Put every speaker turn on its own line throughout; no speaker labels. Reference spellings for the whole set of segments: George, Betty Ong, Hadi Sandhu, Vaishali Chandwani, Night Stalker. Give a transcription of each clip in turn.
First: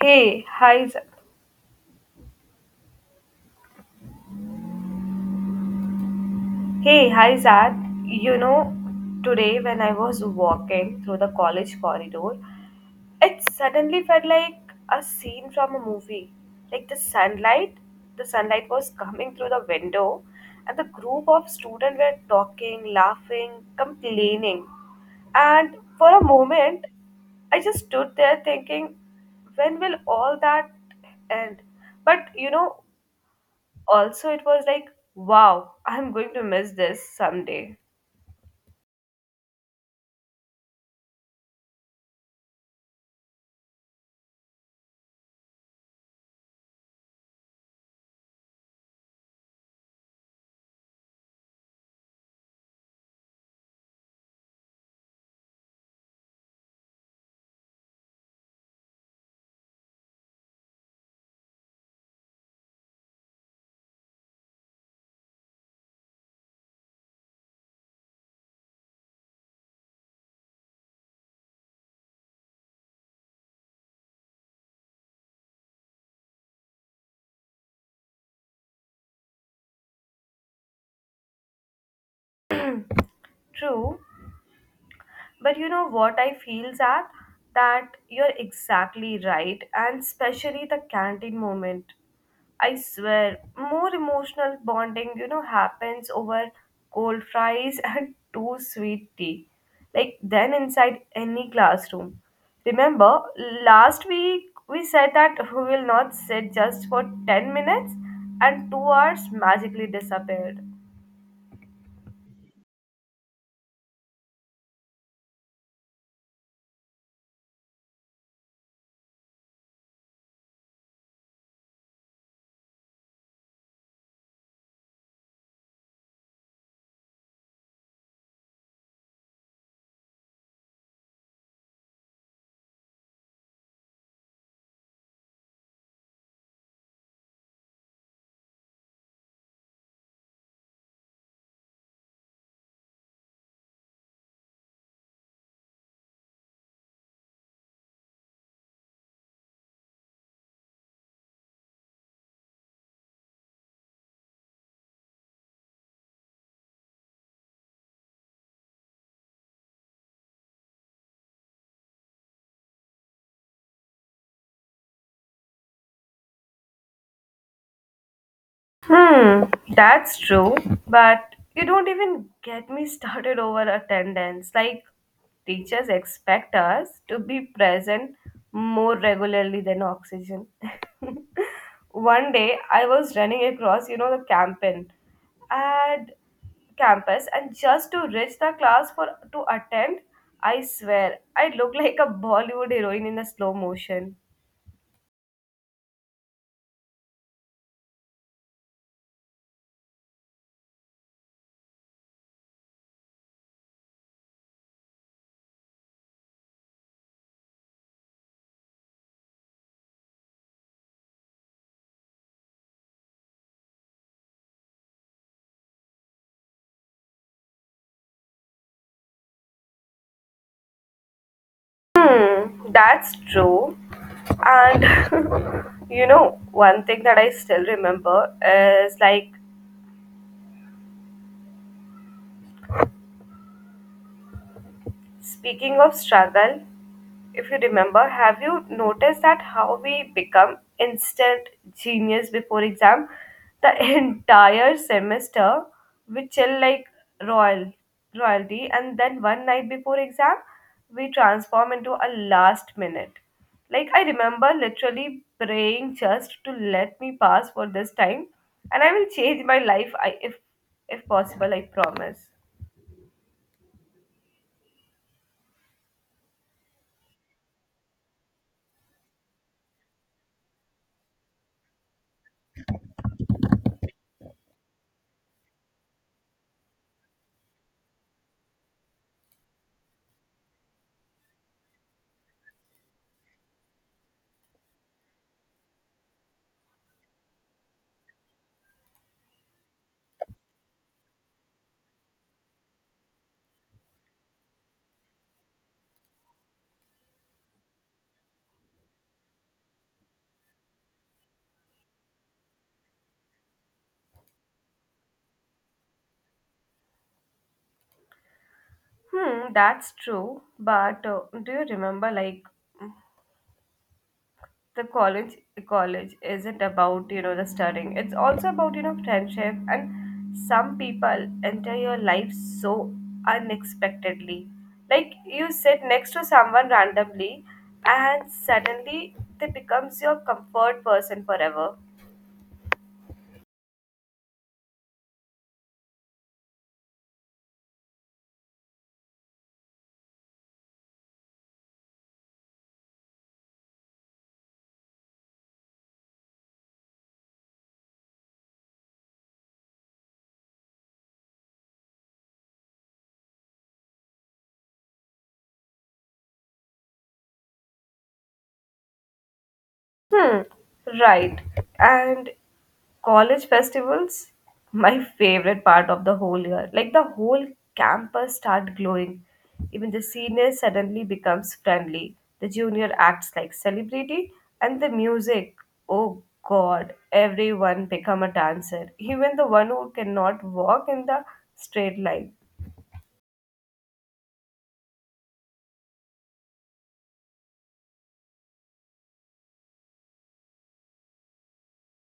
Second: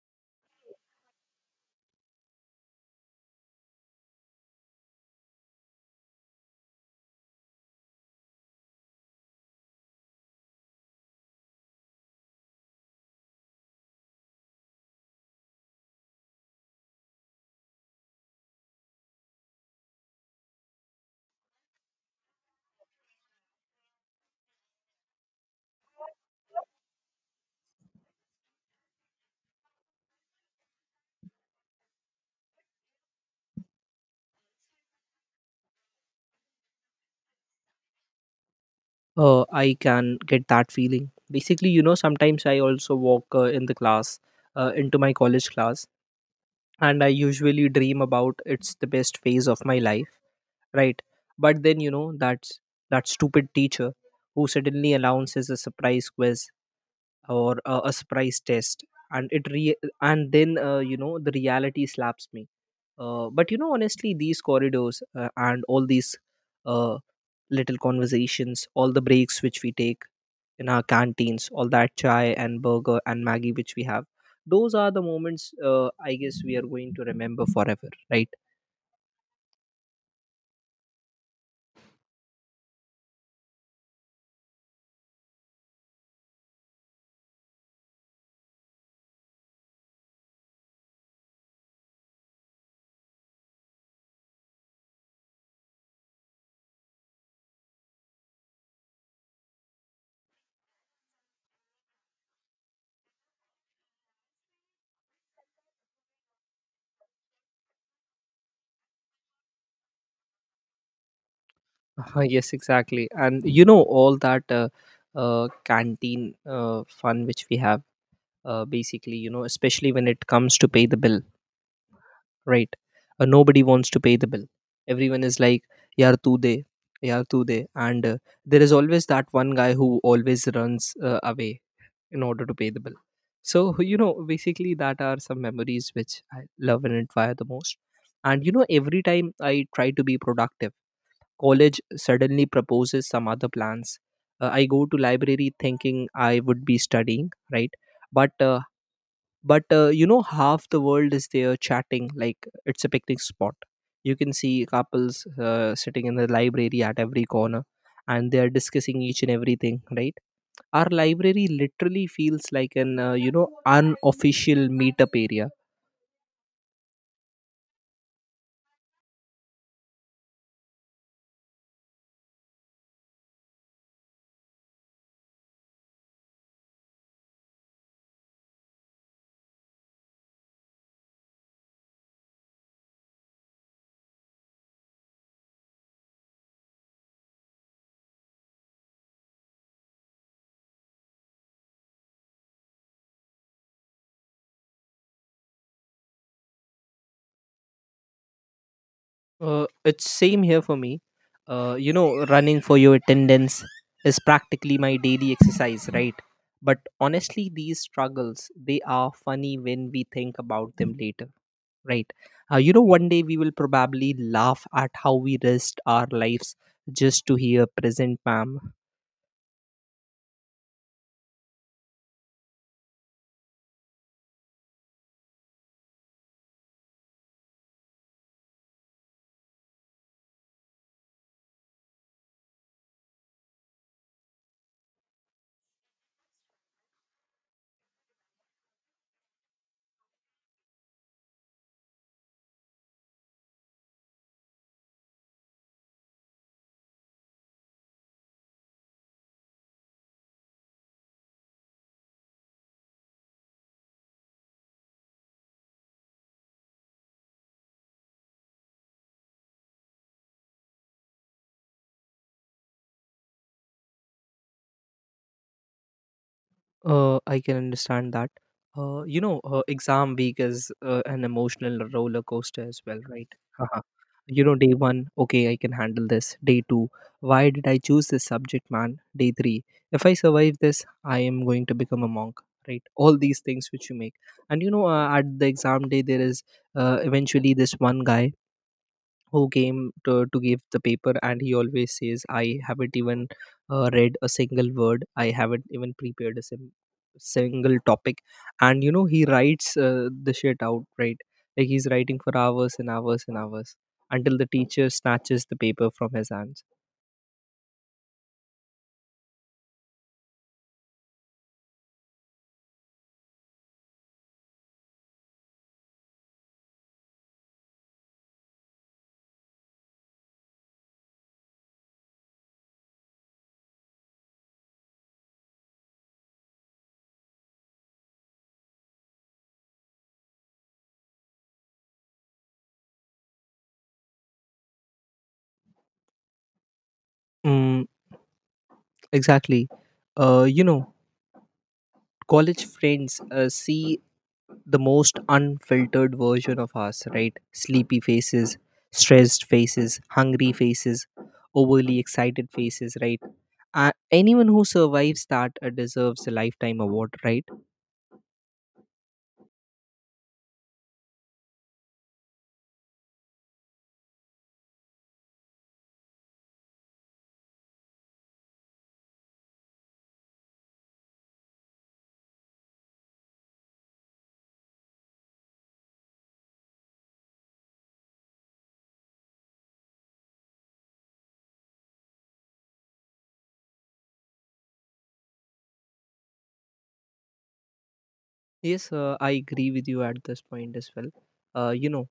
Hey, hi, Z- hey, hi, Zad. You know, today when I was walking through the college corridor, it suddenly felt like a scene from a movie. Like the sunlight was coming through the window, and the group of students were talking, laughing, complaining. And for a moment, I just stood there thinking, when will all that end? But you know, also it was like, wow, I'm going to miss this someday.
I can get that feeling. Basically, sometimes I also walk in the class, into my college class, and I usually dream about it's the best phase of my life, right? But then, that's that stupid teacher who suddenly announces a surprise quiz or a surprise test, and then, you know the reality slaps me. But you know, honestly, these corridors and all these. Uh, Little conversations, all the breaks which we take in our canteens, all that chai and burger and Maggie which we have. Those are the moments I guess we are going to remember forever, right?
True. But you know what, I feel that you're exactly right, and especially the canteen moment, I swear, more emotional bonding, you know, happens over cold fries and too sweet tea. Like then inside any classroom. Remember, last week we said that we will not sit just for 10 minutes and 2 hours magically disappeared.
Yes, exactly. And you know, all that canteen fun which we have, basically, you know, especially when it comes to pay the bill, right? Nobody wants to pay the bill. Everyone is like, yaar tu de, yaar tu de. And there is always that one guy who always runs away in order to pay the bill. So, you know, basically, that are some memories which I love and admire the most. And, you know, every time I try to be productive, college suddenly proposes some other plans. I go to library thinking I would be studying, right? But uh, but you know, half the world is there chatting like it's a picnic spot. You can see couples sitting in the library at every corner, and they are discussing each and everything, right? Our library literally feels like an unofficial meetup area.
Hmm, that's true. But you don't even get me started over attendance. Like, teachers expect us to be present more regularly than oxygen. One day, I was running across, you know, the campaign and campus, and just to reach the class for to attend, I swear, I looked like a Bollywood heroine in a slow motion.
It's same here for me. You know, running for your attendance is practically my daily exercise, right? But honestly, these struggles, they are funny when we think about them later, right? You know, one day we will probably laugh at how we risked our lives just to hear present ma'am.
Hmm, that's true. And you know, one thing that I still remember is like, speaking of struggle, if you remember, have you noticed that how we become instant genius before exam? The entire semester we chill like royal royalty, and then one night before exam we transform into a last minute. Like I remember literally praying, just to let me pass for this time, and I will change my life I, if possible. I promise.
I can understand that. You know, exam week is an emotional roller coaster as well, right? You know, day one, okay, I can handle this. Day two, why did I choose this subject, man? Day three, if I survive this, I am going to become a monk, right? All these things which you make. And you know, at the exam day there is eventually this one guy who came to give the paper, and he always says, I haven't even read a single word, I haven't even prepared a single topic. And you know, he writes the shit out, right? Like he's writing for hours and hours and hours, until the teacher snatches the paper from his hands.
Hmm, that's true. But do you remember, like, the college isn't about, you know, the studying. It's also about, you know, friendship. And some people enter your life so unexpectedly. Like you sit next to someone randomly, and suddenly they becomes your comfort person forever.
mm, exactly. You know, college friends see the most unfiltered version of us, right? Sleepy faces, stressed faces, hungry faces, overly excited faces, right? Anyone who survives that deserves a lifetime award, right?
Hmm, right. And college festivals, my favorite part of the whole year. Like the whole campus start glowing. Even the senior suddenly becomes friendly. The junior acts like celebrity and the music. Oh god, everyone become a dancer. Even the one who cannot walk in the straight line.
Yes, I agree with you at this point as well. You know,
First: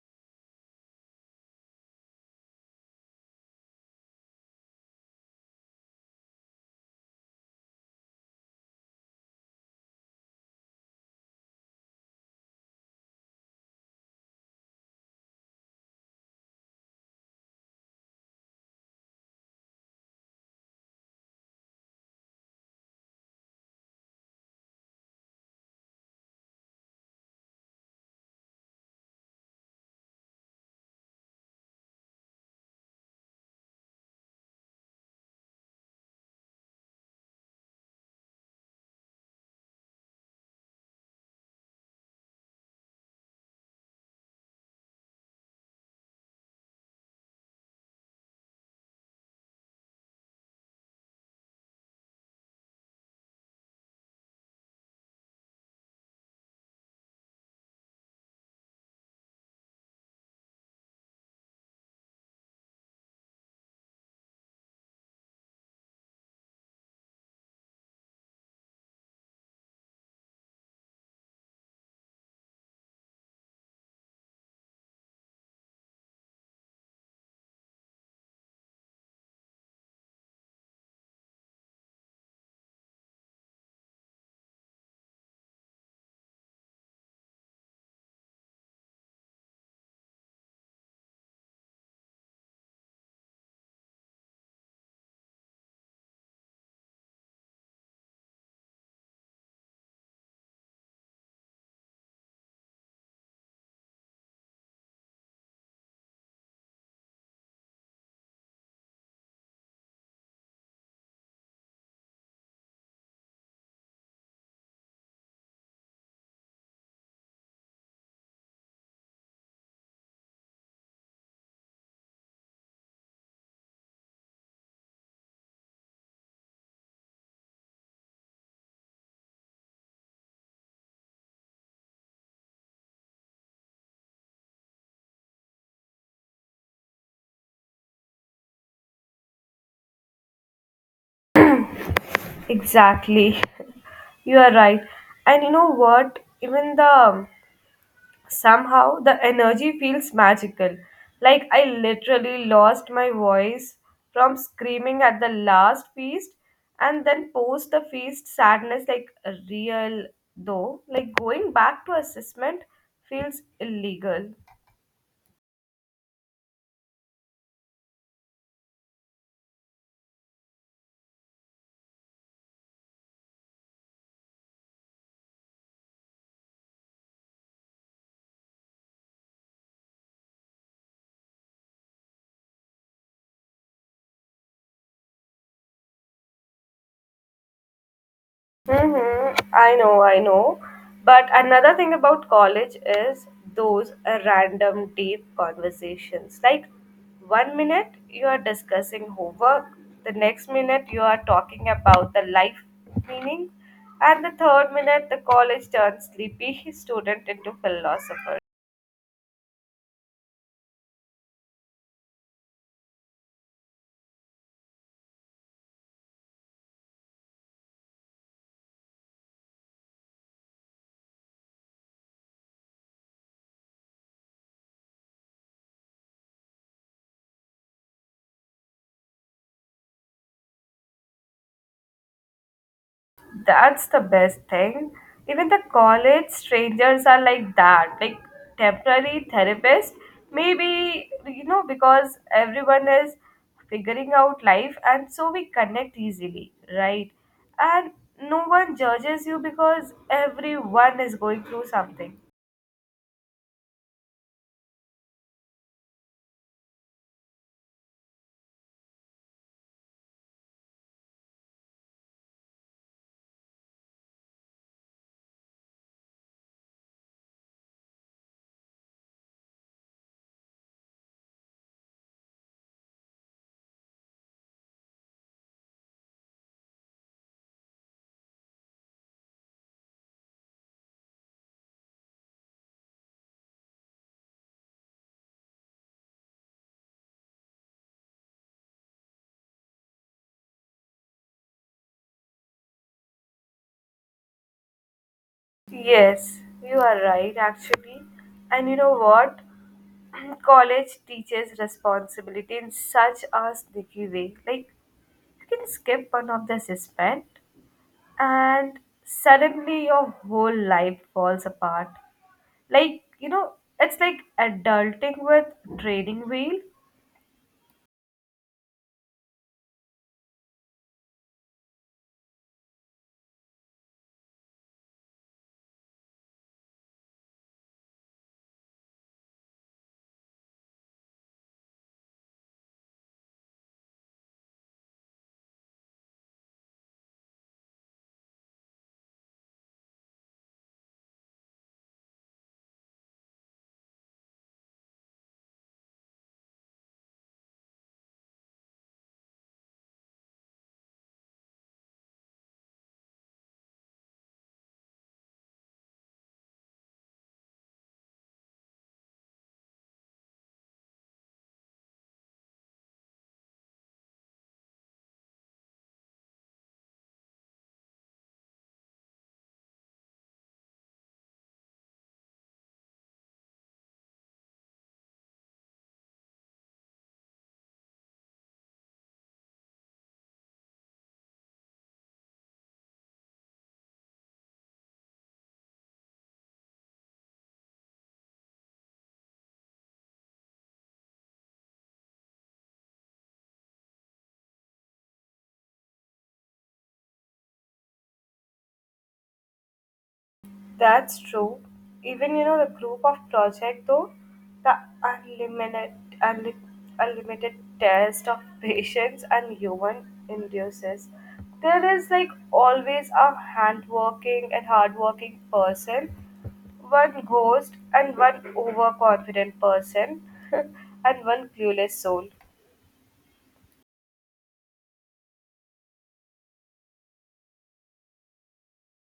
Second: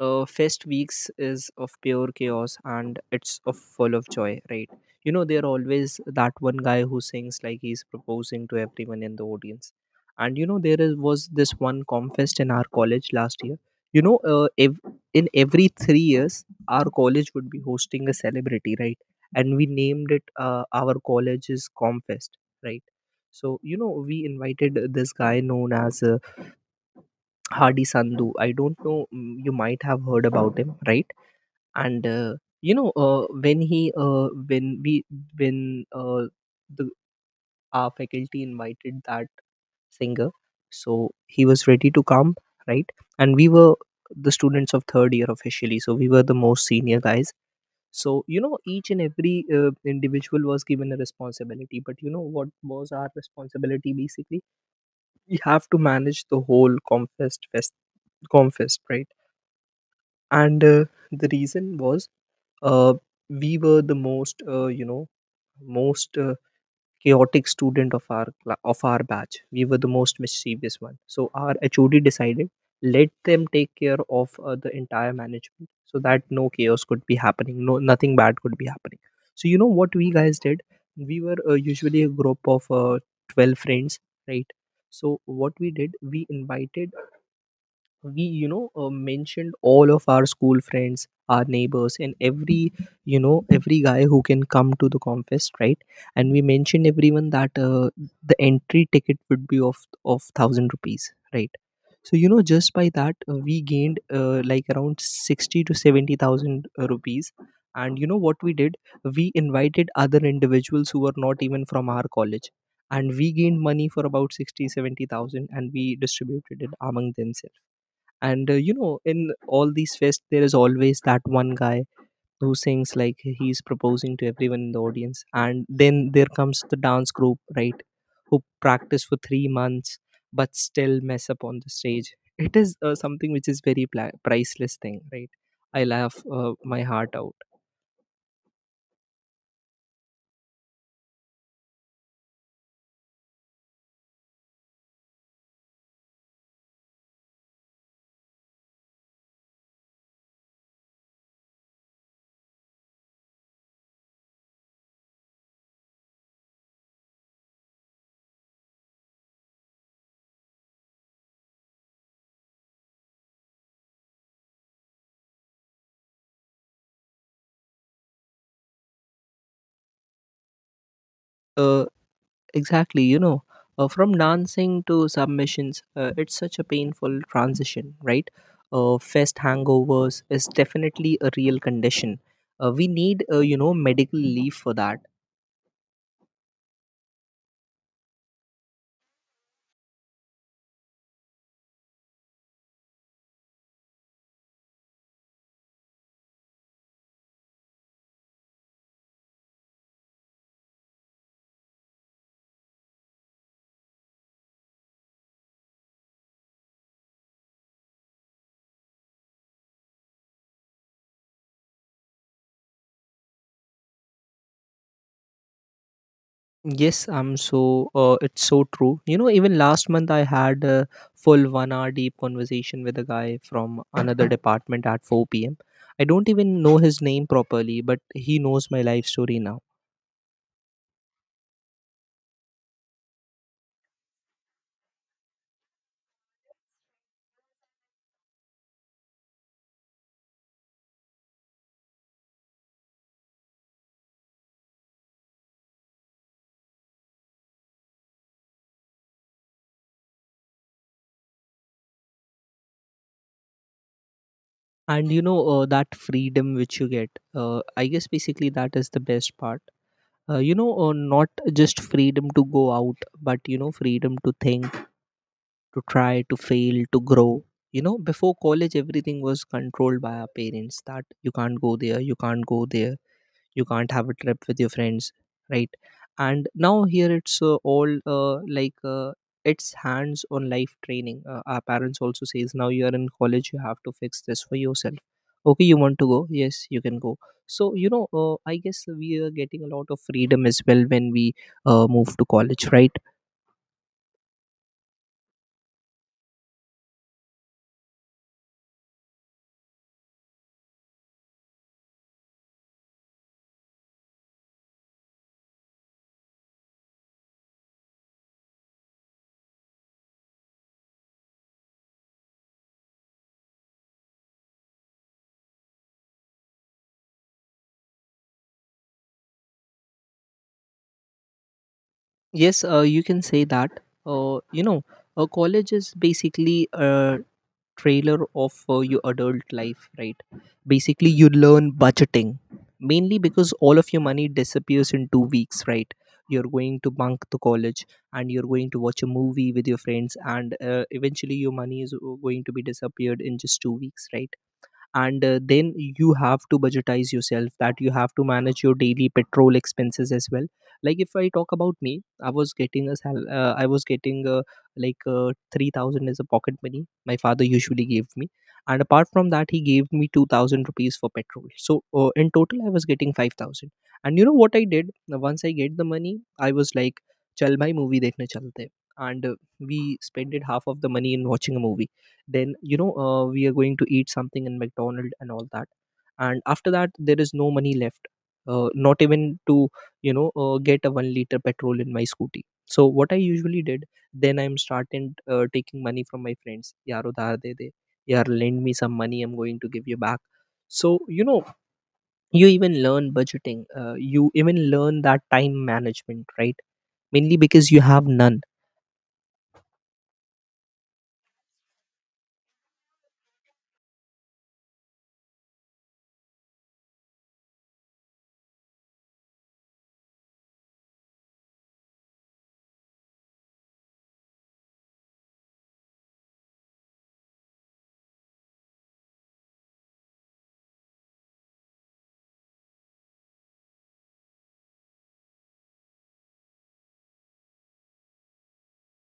fest weeks is of pure chaos and it's of full of joy, right? You know, there always that one guy who sings like he's proposing to everyone in the audience. And you know, there is, was this one confest in our college last year. You know, in every 3 years our college would be hosting a celebrity, right? And we named it our college's confest, right? So you know, we invited this guy known as Hadi Sandhu. I don't know. You might have heard about him, right? And when he, when we, when the our faculty invited that singer, so he was ready to come, right? And we were the students of third year officially, so we were the most senior guys. So you know, each and every individual was given a responsibility. But you know what was our responsibility? Basically, we have to manage the whole confest, right? And the reason was, uh, we were the most you know most chaotic student of of our batch. We were the most mischievous one, so our HOD decided, let them take care of the entire management so that no chaos could be happening, no nothing bad could be happening. So you know what we guys did? We were usually a group of 12 friends, right? So what we did, we invited, we mentioned all of our school friends, our neighbors, and every, you know, every guy who can come to the confest, right? And we mentioned everyone that the entry ticket would be of 1,000 rupees, right? So you know, just by that, we gained, like, around 60 to 70,000 rupees. And you know what we did? We invited other individuals who were not even from our college, and we gained money for about 60 70000, and we distributed it among them. And you know, in all these fests there is always that one guy who sings like he's proposing to everyone in the audience. And then there comes the dance group, right, who practice for 3 months but still mess up on the stage. It is something which is very priceless thing, right? I laugh my heart out.
Exactly. You are right. And you know what? Even the Somehow the energy feels magical, like I literally lost my voice from screaming at the last feast, and then post the feast sadness like real, though, like going back to assessment feels illegal.
uh, Exactly, you know, from dancing to submissions, it's such a painful transition, right? Fest hangovers is definitely a real condition. We need, you know, medical leave for that.
Mhm. I know, I know. But another thing about college is those random deep conversations. Like one minute you are discussing homework, the next minute you are talking about the life meaning, and the third minute the college turns sleepy student into philosopher.
Yes, it's so true. You know, even last month I had a full 1 hour deep conversation with a guy from another department at 4 p.m. I don't even know his name properly, but he knows my life story now.
That's the best thing. Even the college strangers are like that, like temporary therapists. Maybe, you know, because everyone is figuring out life and so we connect easily, right? And no one judges you because everyone is going through something.
And you know, that freedom which you get, I guess basically that is the best part. You know, not just freedom to go out but, you know, freedom to think, to try, to fail, to grow. You know, before college everything was controlled by our parents, that you can't go there, you can't go there, you can't have a trip with your friends, right? And now here it's all like, it's hands on life training. Our parents also says, now you are in college, you have to fix this for yourself. Okay, you want to go? Yes, you can go. So you know, I guess we are getting a lot of freedom as well when we move to college, right?
Yes, you are right, actually. And you know what? College teaches responsibility in such a sneaky way. Like, you can skip one of the suspend, and suddenly your whole life falls apart. Like, you know, it's like adulting with training wheel.
Yes, you can say that. You know, college is basically trailer of your adult life, right? Basically you learn budgeting, mainly because all of your money disappears in 2 weeks, right? You're going to bunk to college and you're going to watch a movie with your friends, and eventually your money is going to be disappeared in just 2 weeks, right? And then you have to budgetize yourself, that you have to manage your daily petrol expenses as well. Like, if I talk about me, I was getting I was getting 3,000 as a pocket money, my father usually gave me. And apart from that he gave me 2,000 rupees for petrol, so in total I was getting 5,000. And you know what I did? Now, once I get the money, I was like, chal bhai movie dekhne chalte. And we spent half of the money in watching a movie. Then you know, we are going to eat something in McDonald and all that. And after that, there is no money left, not even to, you know, get a 1 liter petrol in my scooty. So what I usually did, then I'm starting taking money from my friends, yaar udhar de de, yaar lend me some money, I'm going to give you back. So you know, you even learn budgeting, you even learn that time management, right? Mainly because you have none.
That's true. Even, you know, the group of project though, the unlimited unli- unlimited test of patience and human induces. There is like always a handworking and hardworking person, one ghost and one overconfident person, and one clueless soul.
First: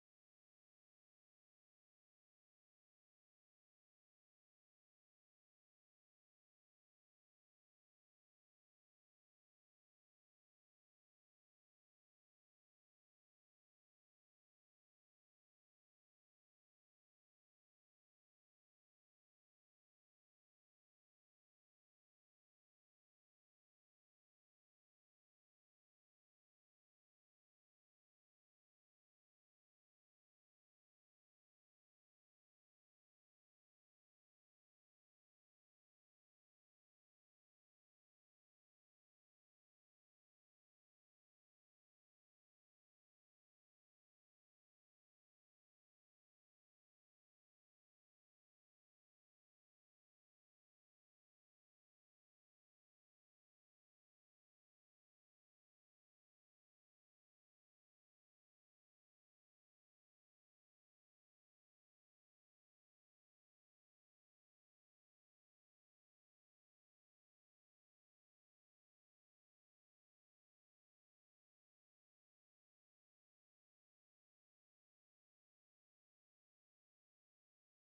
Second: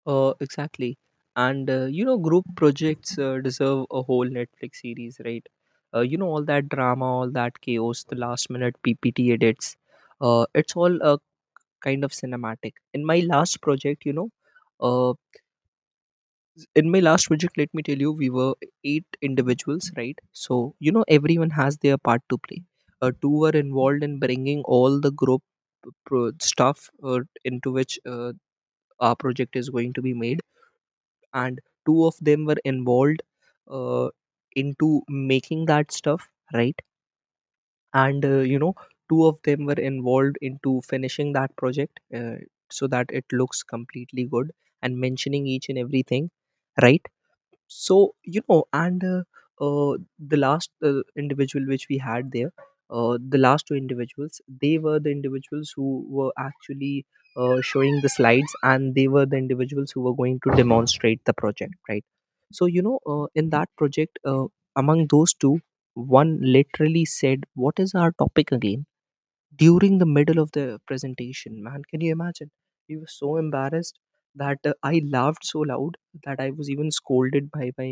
Exactly. And you know, group projects deserve a whole Netflix series, right? You know, all that drama, all that chaos, the last minute PPT edits. It's all a kind of cinematic. In my last project, you know, uh, in my last project, let me tell you, we were eight individuals, right? So, you know, everyone has their part to play. Two were involved in bringing all the group stuff, into which our project is going to be made. And two of them were involved uh, into making that stuff, right. And two of them were involved into finishing that project, so that it looks completely good and mentioning each and everything, right. So you know and uh, uh, the last individual which we had there, the last two individuals, they were the individuals who were actually showing the slides, and they were the individuals who were going to demonstrate the project, right. In that project, among those two, one literally said, "What is our topic again?" during the middle of the presentation. Man, can you imagine? He was so embarrassed that I laughed so loud that I was even scolded by my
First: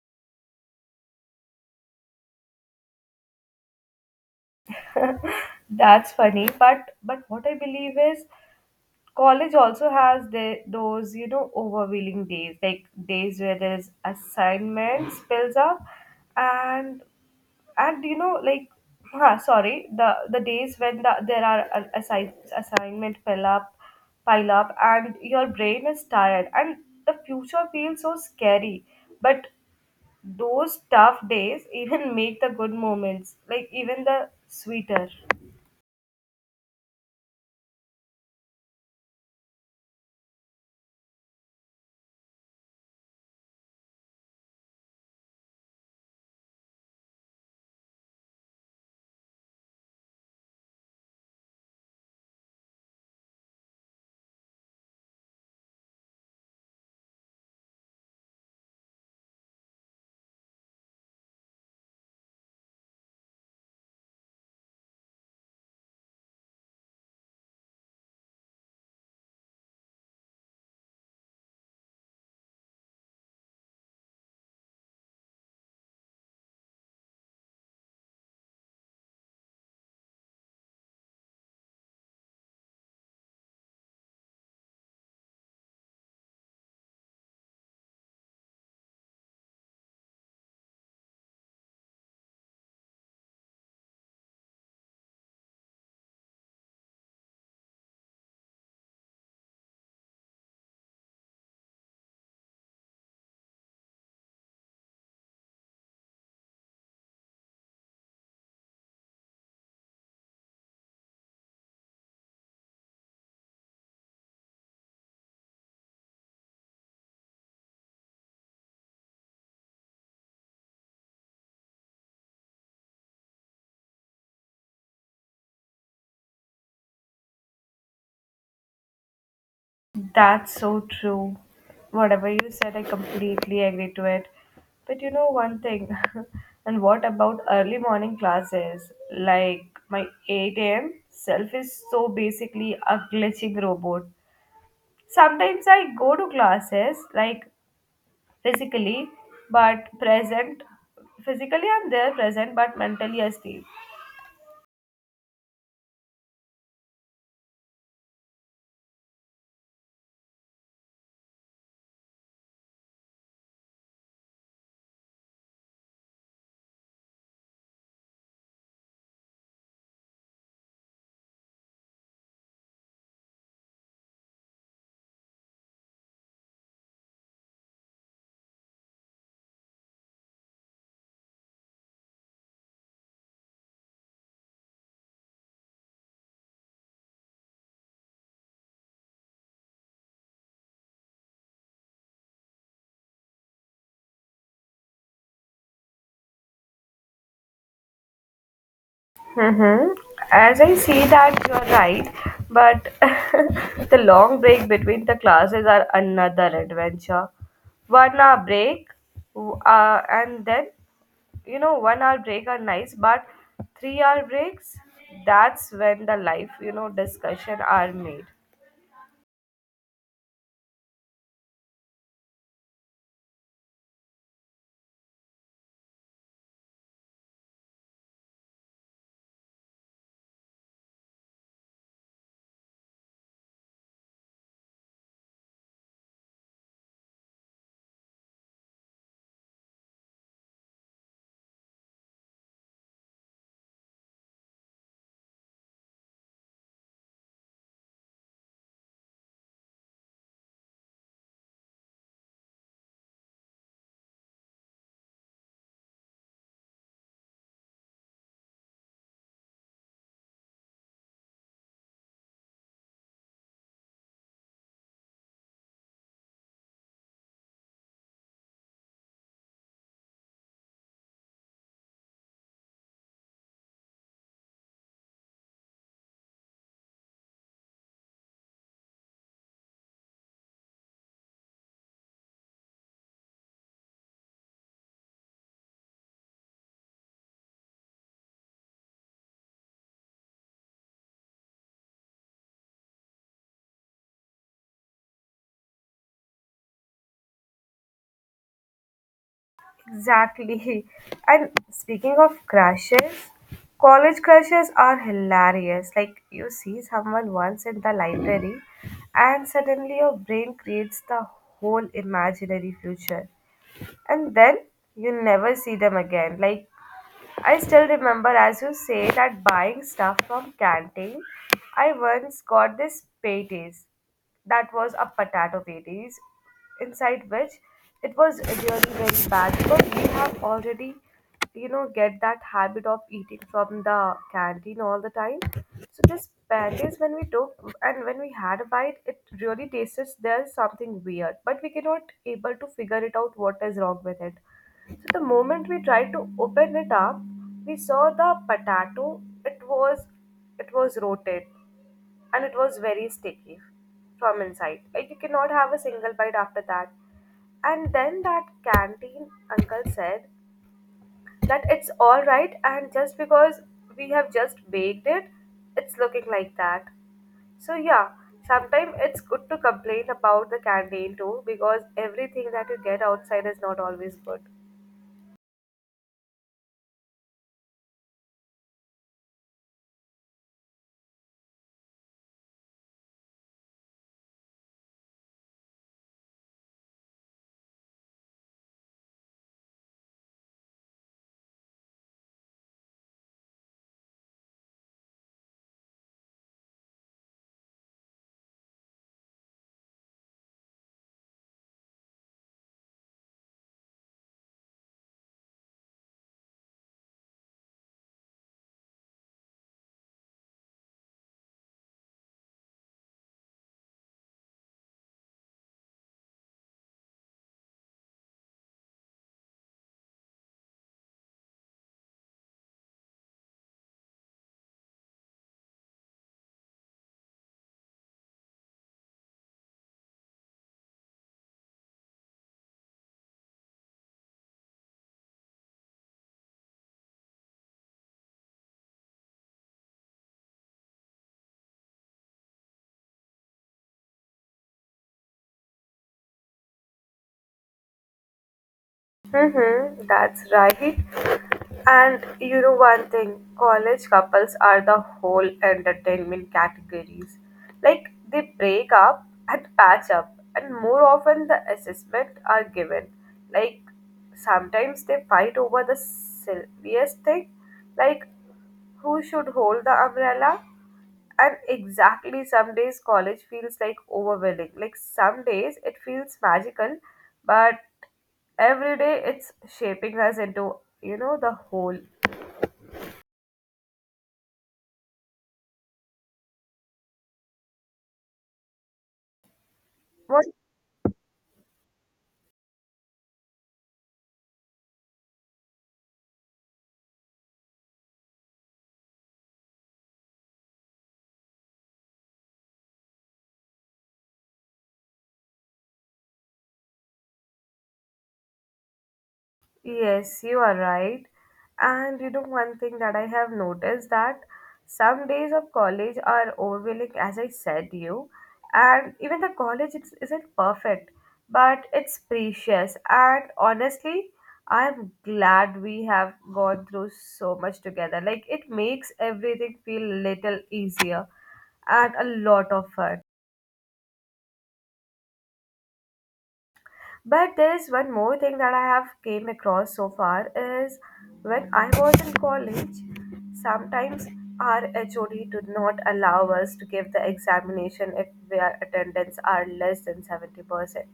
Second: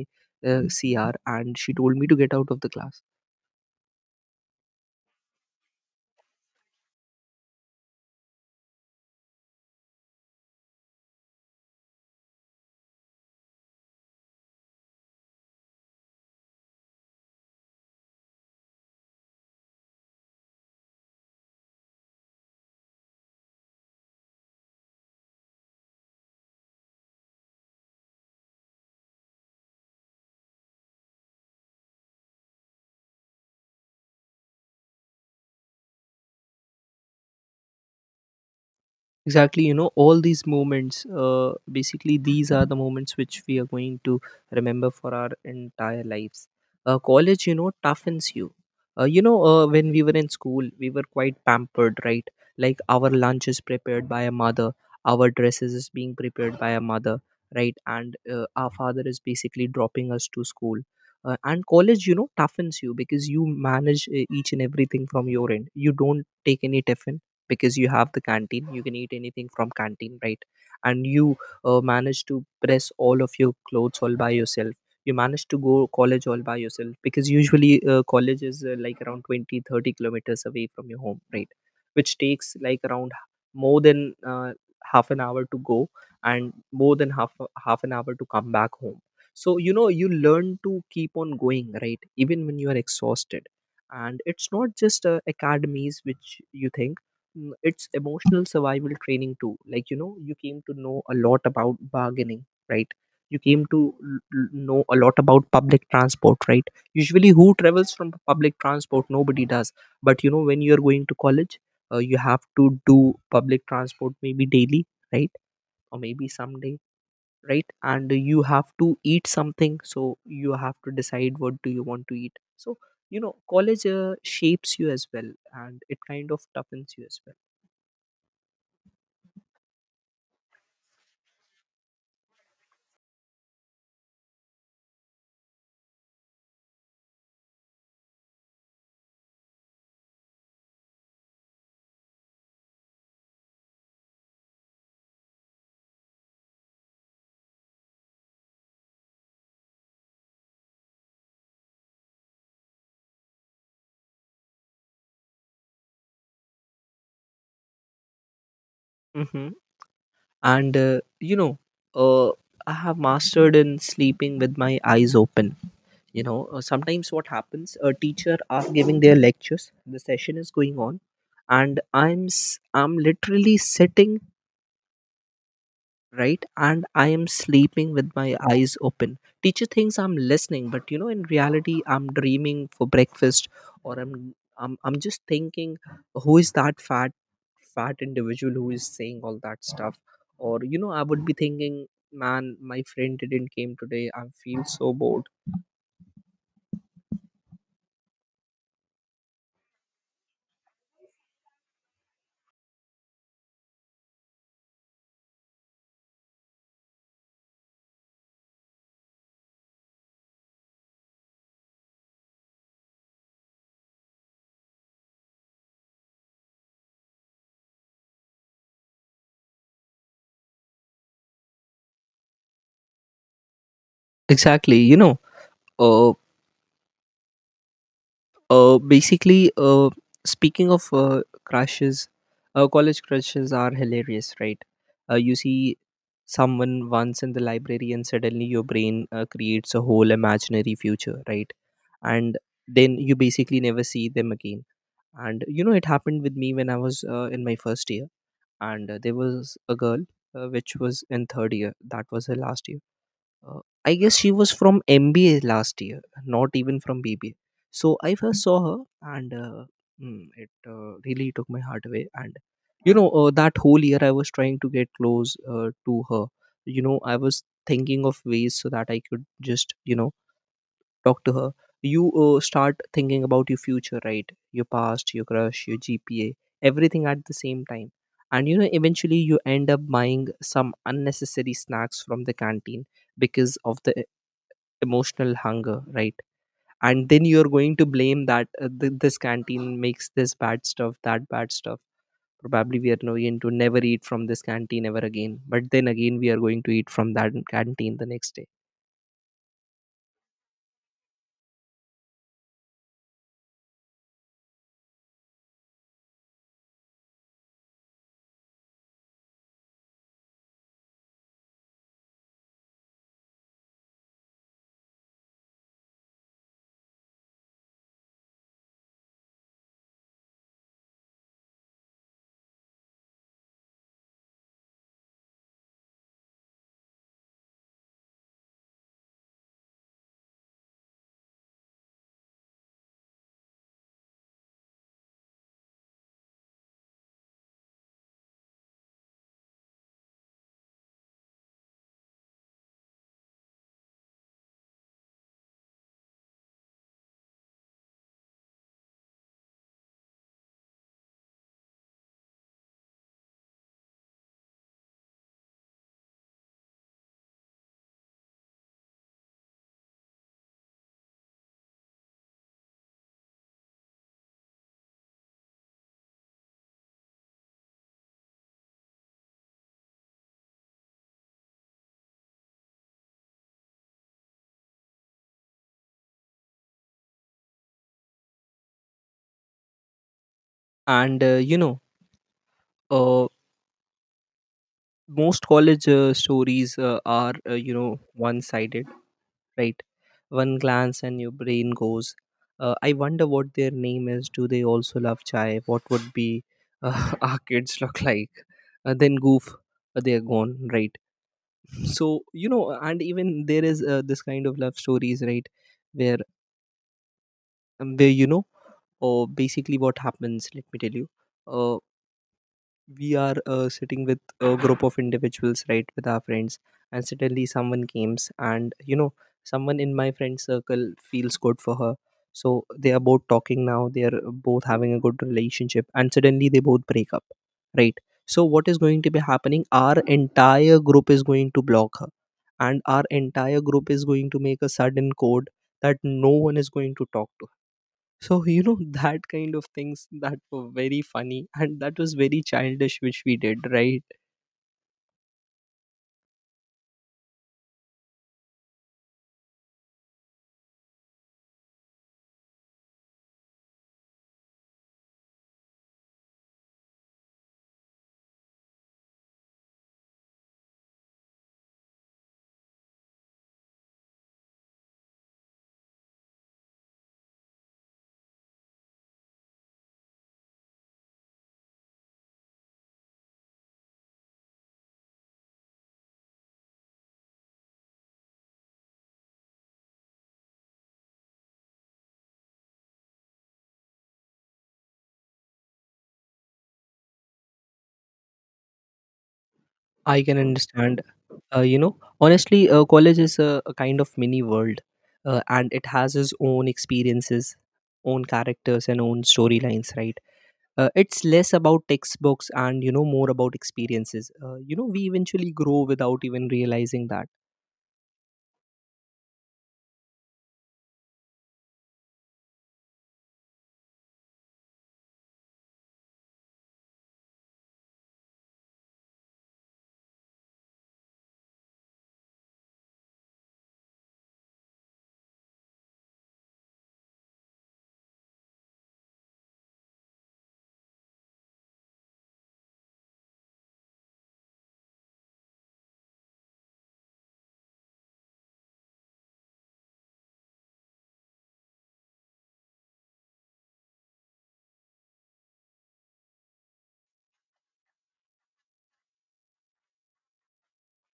CR, and she told me to get out of the class.
That's funny, but what I believe is college also has the, those, you know, overwhelming days, like days where there's assignments builds up and and you know like, huh, sorry, the days when the, there are a- assign, assignment fill up, pile up, and your brain is tired and the future feels so scary, but those tough days even make the good moments like even the sweeter.
Exactly, you know, all these moments, basically, these are the moments which we are going to remember for our entire lives. College, you know, toughens you. When we were in school, we were quite pampered, right? Like our lunch is prepared by a mother, our dresses is being prepared by a mother, right? And our father is basically dropping us to school. And college, you know, toughens you because you manage each and everything from your end. You don't take any tiffin because you have the canteen, you can eat anything from canteen, right. And you manage to press all of your clothes all by yourself, you manage to go college all by yourself because usually college is like around 20, 30 kilometers away from your home, right, which takes like around more than half an hour to go, and more than half an hour to come back home. So you know, you learn to keep on going, right, even when you are exhausted. And it's not just academies which you think. Mm, it's emotional survival training too. Like, you know, you came to know a lot about bargaining, right. You came to know a lot about public transport, right. Usually, who travels from public transport? Nobody does. But you know, when you're going to college, you have to do public transport maybe daily, right, or maybe someday, right. And you have to eat something, so you have to decide what do you want to eat. So you know, college shapes you as well, and it kind of toughens you as well.
That's so true. Whatever you said, I completely agree to it. But you know one thing, and what about early morning classes? Like my 8 a.m. self is so basically a glitching robot. Sometimes I go to classes like physically, but present. Physically, I'm there present, but mentally asleep.
Mm-hmm. And uh, I have mastered in sleeping with my eyes open. You know, sometimes what happens, a teacher are giving their lectures, the session is going on, and I'm literally sitting, right, and I am sleeping with my eyes open. Teacher thinks I'm listening, but you know, in reality, I'm dreaming for breakfast. Or I'm just thinking, who is that fat individual who is saying all that stuff. Or you know, I would be thinking, man, my friend didn't came today, I feel so bored.
Mm-hmm. As I see that you're right, but the long break between the classes are another adventure. One hour break, w- and then you know one hour break are nice, but three-hour breaks, that's when the life, you know, discussion are made.
Exactly, you know. uh, Basically, speaking of crushes, college crushes are hilarious, right? You see someone once in the library, and suddenly your brain creates a whole imaginary future, right? And then you basically never see them again. And you know, it happened with me when I was in my first year, and there was a girl which was in third year. That was her last year. Uh, I guess she was from MBA last year, not even from BBA. So I first saw her, and it really took my heart away. And you know, that whole year I was trying to get close to her. You know, I was thinking of ways so that I could just, you know, talk to her. You start thinking about your future, right? Your past, your crush, your GPA, everything at the same time. And you know, eventually you end up buying some unnecessary snacks from the canteen because of the emotional hunger, right. And then you're going to blame that, this canteen makes this bad stuff, that bad stuff. Probably we are no, going to never eat from this canteen ever again, but then again we are going to eat from that canteen the next day.
Exactly. And speaking of crashes, college crashes are hilarious. Like you see someone once in the library and suddenly your brain creates the whole imaginary future. And then you never see them again. Like I still remember, as you say, that buying stuff from canteen. I once got this patties. That was a potato patties, inside which it was really very bad because we have already, you know, get that habit of eating from the canteen all the time. So this patties, when we took and when we had a bite, it really tasted there's something weird, but we cannot able to figure it out what is wrong with it. So the moment we tried to open it up, we saw the potato. It was rotten and it was very sticky from inside. Like you cannot have a single bite after that. And then that canteen uncle said that it's all right and just because we have just baked it, it's looking like that. So yeah, sometimes it's good to complain about the canteen too because everything that you get outside is not always good.
And uh, you know uh, most college stories are, you know, one sided, right? One glance and your brain goes, I wonder what their name is. Do they also love chai? What would be our kids look like? Then goof, they are gone, right? So you know, and even there is this kind of love stories, right, where where you know, or basically what happens, let me tell you. Uh, we are sitting with a group of individuals, right, with our friends, and suddenly someone comes and you know, someone in my friend circle feels good for her, so they are both talking. Now they are both having a good relationship, and suddenly they both break up, right. So what is going to be happening, our entire group is going to block her, and our entire group is going to make a sudden code that no one is going to talk to. So, you know, that kind of things that were very funny and that was very childish, which we did, right?
Mm-hmm, that's right. And you know one thing, college couples are the whole entertainment categories. Like they break up and patch up, and more often the assessment are given. Like sometimes they fight over the silliest thing, like who should hold the umbrella. And exactly, some days college feels like overwhelming. Like some days it feels magical, but every day it's shaping us into, you know, the whole.
I can
What?
understand. You know, honestly, college is a kind of mini world, and it has its own experiences, own characters, and own storylines, right? It's less about textbooks and, you know, more about experiences. You know, we eventually grow without even realizing that.
Yes, you are right. And you know, one thing that I have noticed, that some days of college are overwhelming, as I said to you, and even the college isn't perfect, but it's precious. And honestly, I'm glad we have gone through so much together. Like, it makes everything feel little easier and a lot of fun. But there's one more thing that I have came across so far is, when I was in college, sometimes our HOD did not allow us to give the examination if our attendance are less than 70%.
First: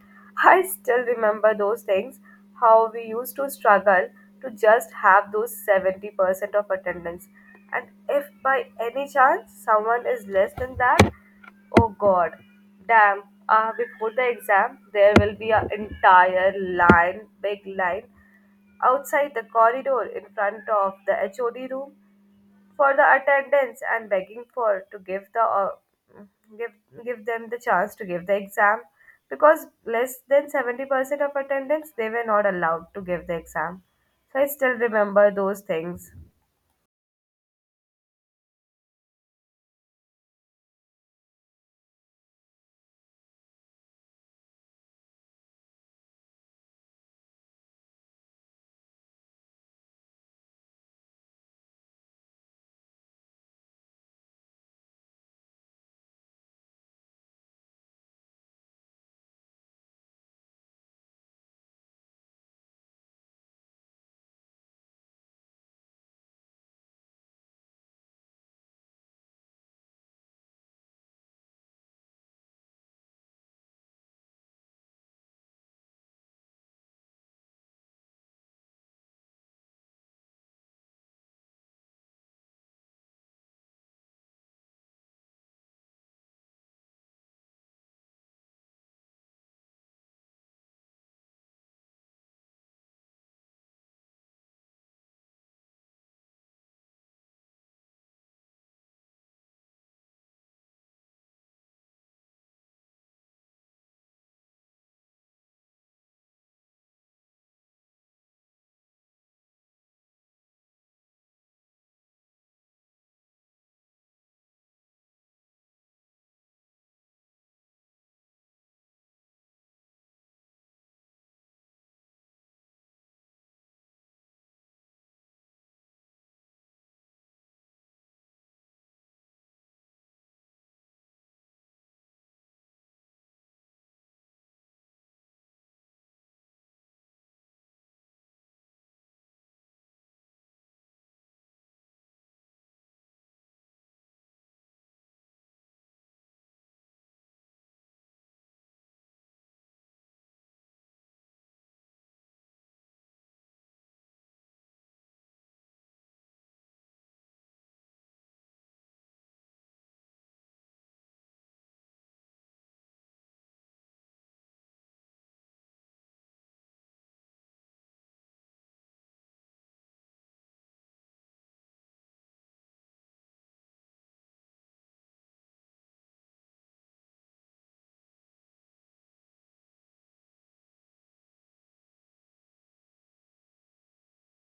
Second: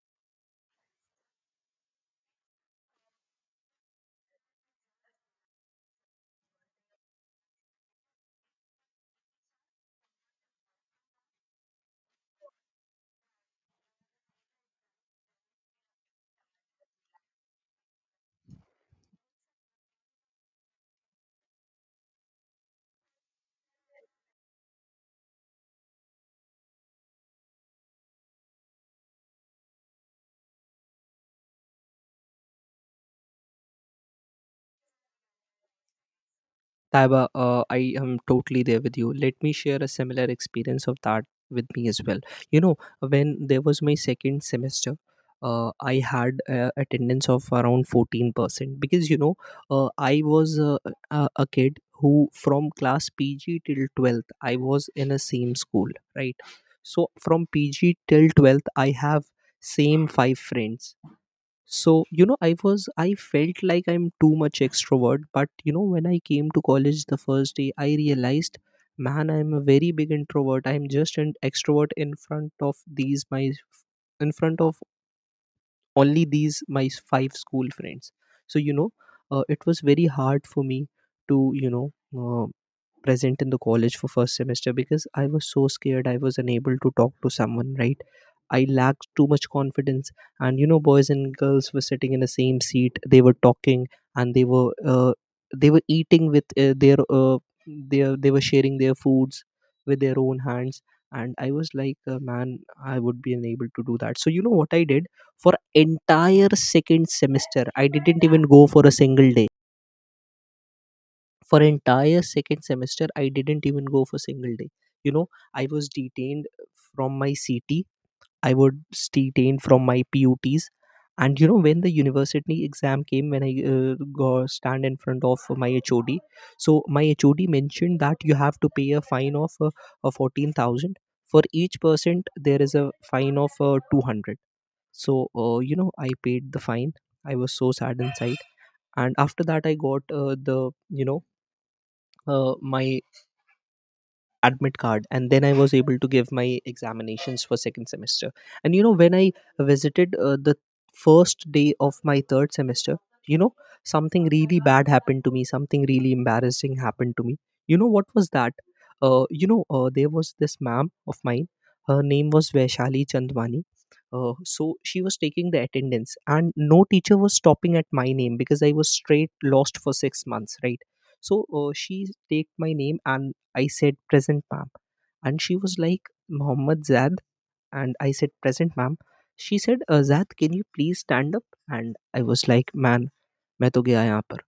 I still remember those things, how we used to struggle to just have those 70% of attendance. And if by any chance someone is less than that, oh god, damn. Before the exam, there will be an entire line, big line, outside the corridor in front of the HOD room for the attendance and begging for to give the give give them the chance to give the exam, because less than 70% of attendance they were not allowed to give the exam. So I still remember those things.
Taiba, I am totally there with you. Let me share a similar experience of that with me as well. You know, when there was my second semester, I had attendance of around 14% because, you know, uh, I was uh, a kid who from class PG till 12th, I was in a same school, right? So from PG till 12th, I have same five friends. So, you know, I felt like I'm too much extrovert. But, you know, when I came to college the first day, I realized, man, I'm a very big introvert. I'm just an extrovert in front of in front of only these my five school friends. So you know, it was very hard for me to, you know, uh, present in the college for first semester because I was so scared, I was unable to talk to someone, right. I lacked too much confidence. And you know, boys and girls were sitting in the same seat, they were talking, and they were eating with their they were sharing their foods with their own hands. And I was like, man, I would be unable to do that. So you know what I did? For entire second semester, I didn't even go for a single day. For entire second semester, I didn't even go for single day. You know, I was detained from my CT, I was detained from my puts. And you know, when the university exam came, when I go, stand in front of my HOD, so my HOD mentioned that you have to pay a fine of 14,000. For each percent there is a fine of 200. So, you know, I paid the fine. I was so sad inside. And after that, I got my admit card, and then I was able to give my examinations for second semester. And you know, when I visited the first day of my third semester, you know, something really bad happened to me, something really embarrassing happened to me. You know what was that? There was this ma'am of mine, her name was Vaishali Chandwani. So she was taking the attendance and no teacher was stopping at my name because I was straight lost for 6 months, right. So she take my name, and I said, "Present, ma'am." And she was like, "Mohammed Zad." And I said, "Present, ma'am." She said, "Zad, can you please stand up?" And I was like, "Man, मैं तो गया यहाँ पर."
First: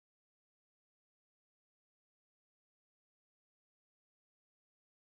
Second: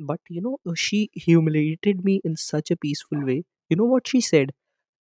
But you know, she humiliated me in such a peaceful way. You know what she said?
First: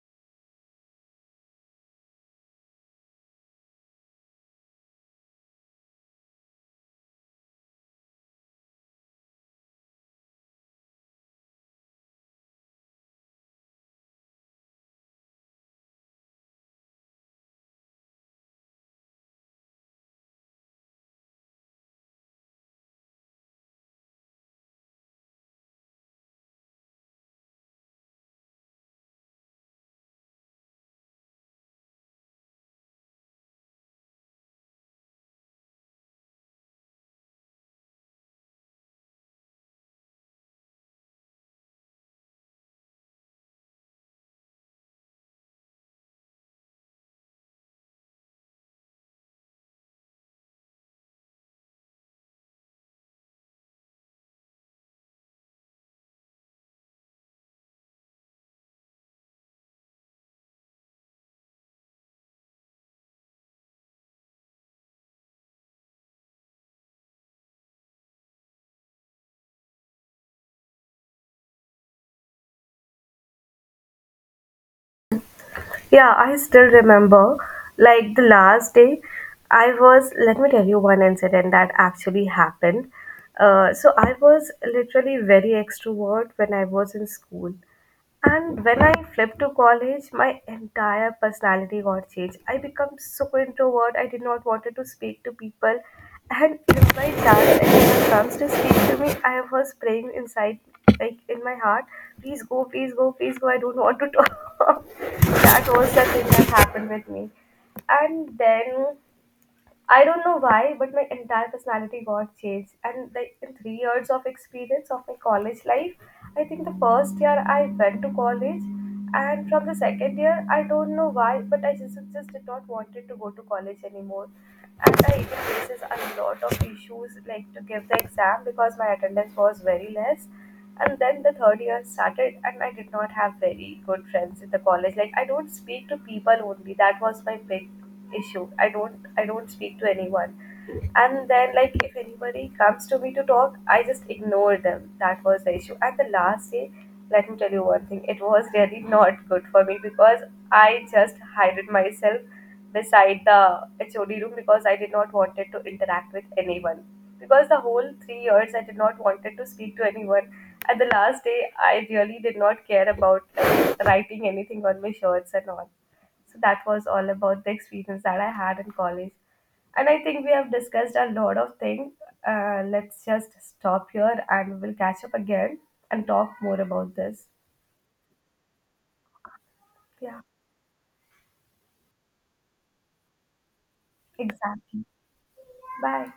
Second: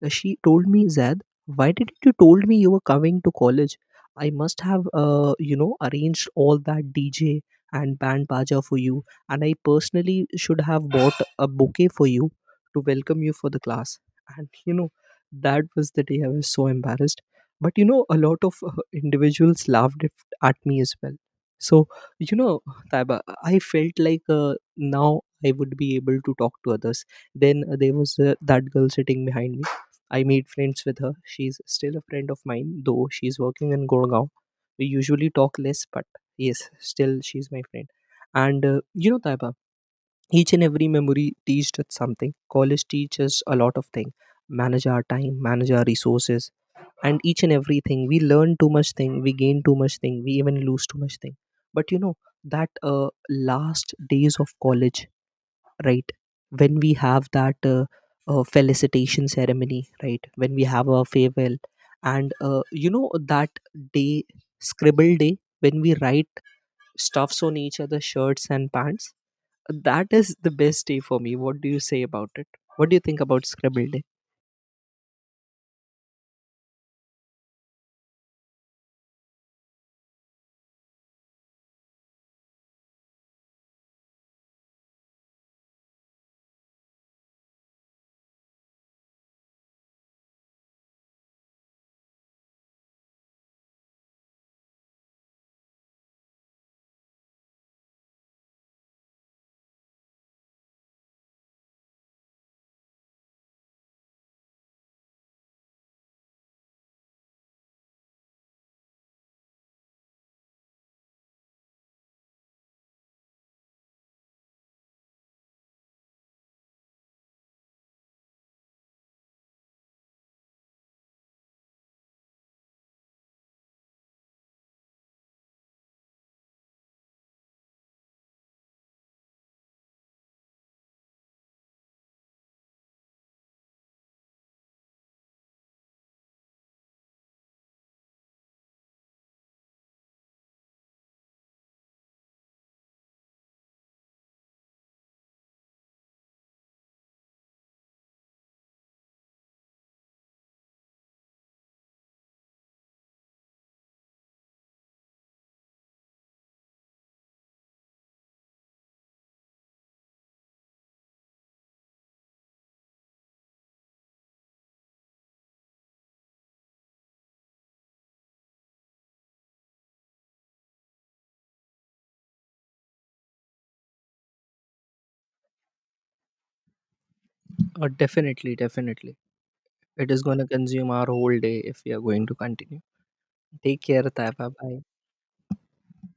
She told me, "Zad, why didn't you told me you were coming to college? I must have, you know, arranged all that DJ and band baja for you, and I personally should have bought a bouquet for you to welcome you for the class." And you know, that was the day I was so embarrassed. But you know, a lot of individuals laughed at me as well. So you know, Taiba, I felt like now I would be able to talk to others. Then there was that girl sitting behind me. I made friends with her. She's still a friend of mine, though she's working in Gurgaon. We usually talk less, but yes, still she's my friend. And you know, Taiba, each and every memory teaches us something. College teaches a lot of things. Manage our time, manage our resources, and each and everything. We learn too much thing, we gain too much thing, we even lose too much thing. But you know, that last days of college, right, when we have that felicitation ceremony, right, when we have our farewell, and you know, that day, scribble day, when we write stuffs on each other's shirts and pants, that is the best day for me. What do you say about it? What do you think about scribble day?
Yeah, I still remember, like the last day, I was, let me tell you one incident that actually happened. So I was literally very extrovert when I was in school. And when I flipped to college, my entire personality got changed. I became so introvert. I did not wanted to speak to people. And if my chance anyone comes to speak to me, I was praying inside, like in my heart, please go, please go, please go. I don't want to talk. That was the thing that happened with me. And then I don't know why, but my entire personality got changed. And like in 3 years of experience of my college life, I think the first year I went to college, and from the second year, I don't know why, but I just did not wanted to go to college anymore. And I even faces a lot of issues like to give the exam because my attendance was very less. And then the third year started, and I did not have very good friends in the college. Like I don't speak to people only. That was my big issue. I don't speak to anyone. And then like if anybody comes to me to talk I just ignore them. That was the issue. And the last day, let me tell you one thing, it was really not good for me because I just hided myself beside the HOD room because I did not wanted to interact with anyone. Because the whole 3 years I did not wanted to speak to anyone. At the last day, I really did not care about, like, writing anything on my shirts and all. So that was all about the experience that I had in college. And I think we have discussed a lot of things. Let's just stop here and we'll catch up again and talk more about this.
Definitely, definitely. It
Yeah,
is going to consume our whole day if we are going to continue. Take care, Taiba. Bye.
exactly. Bye.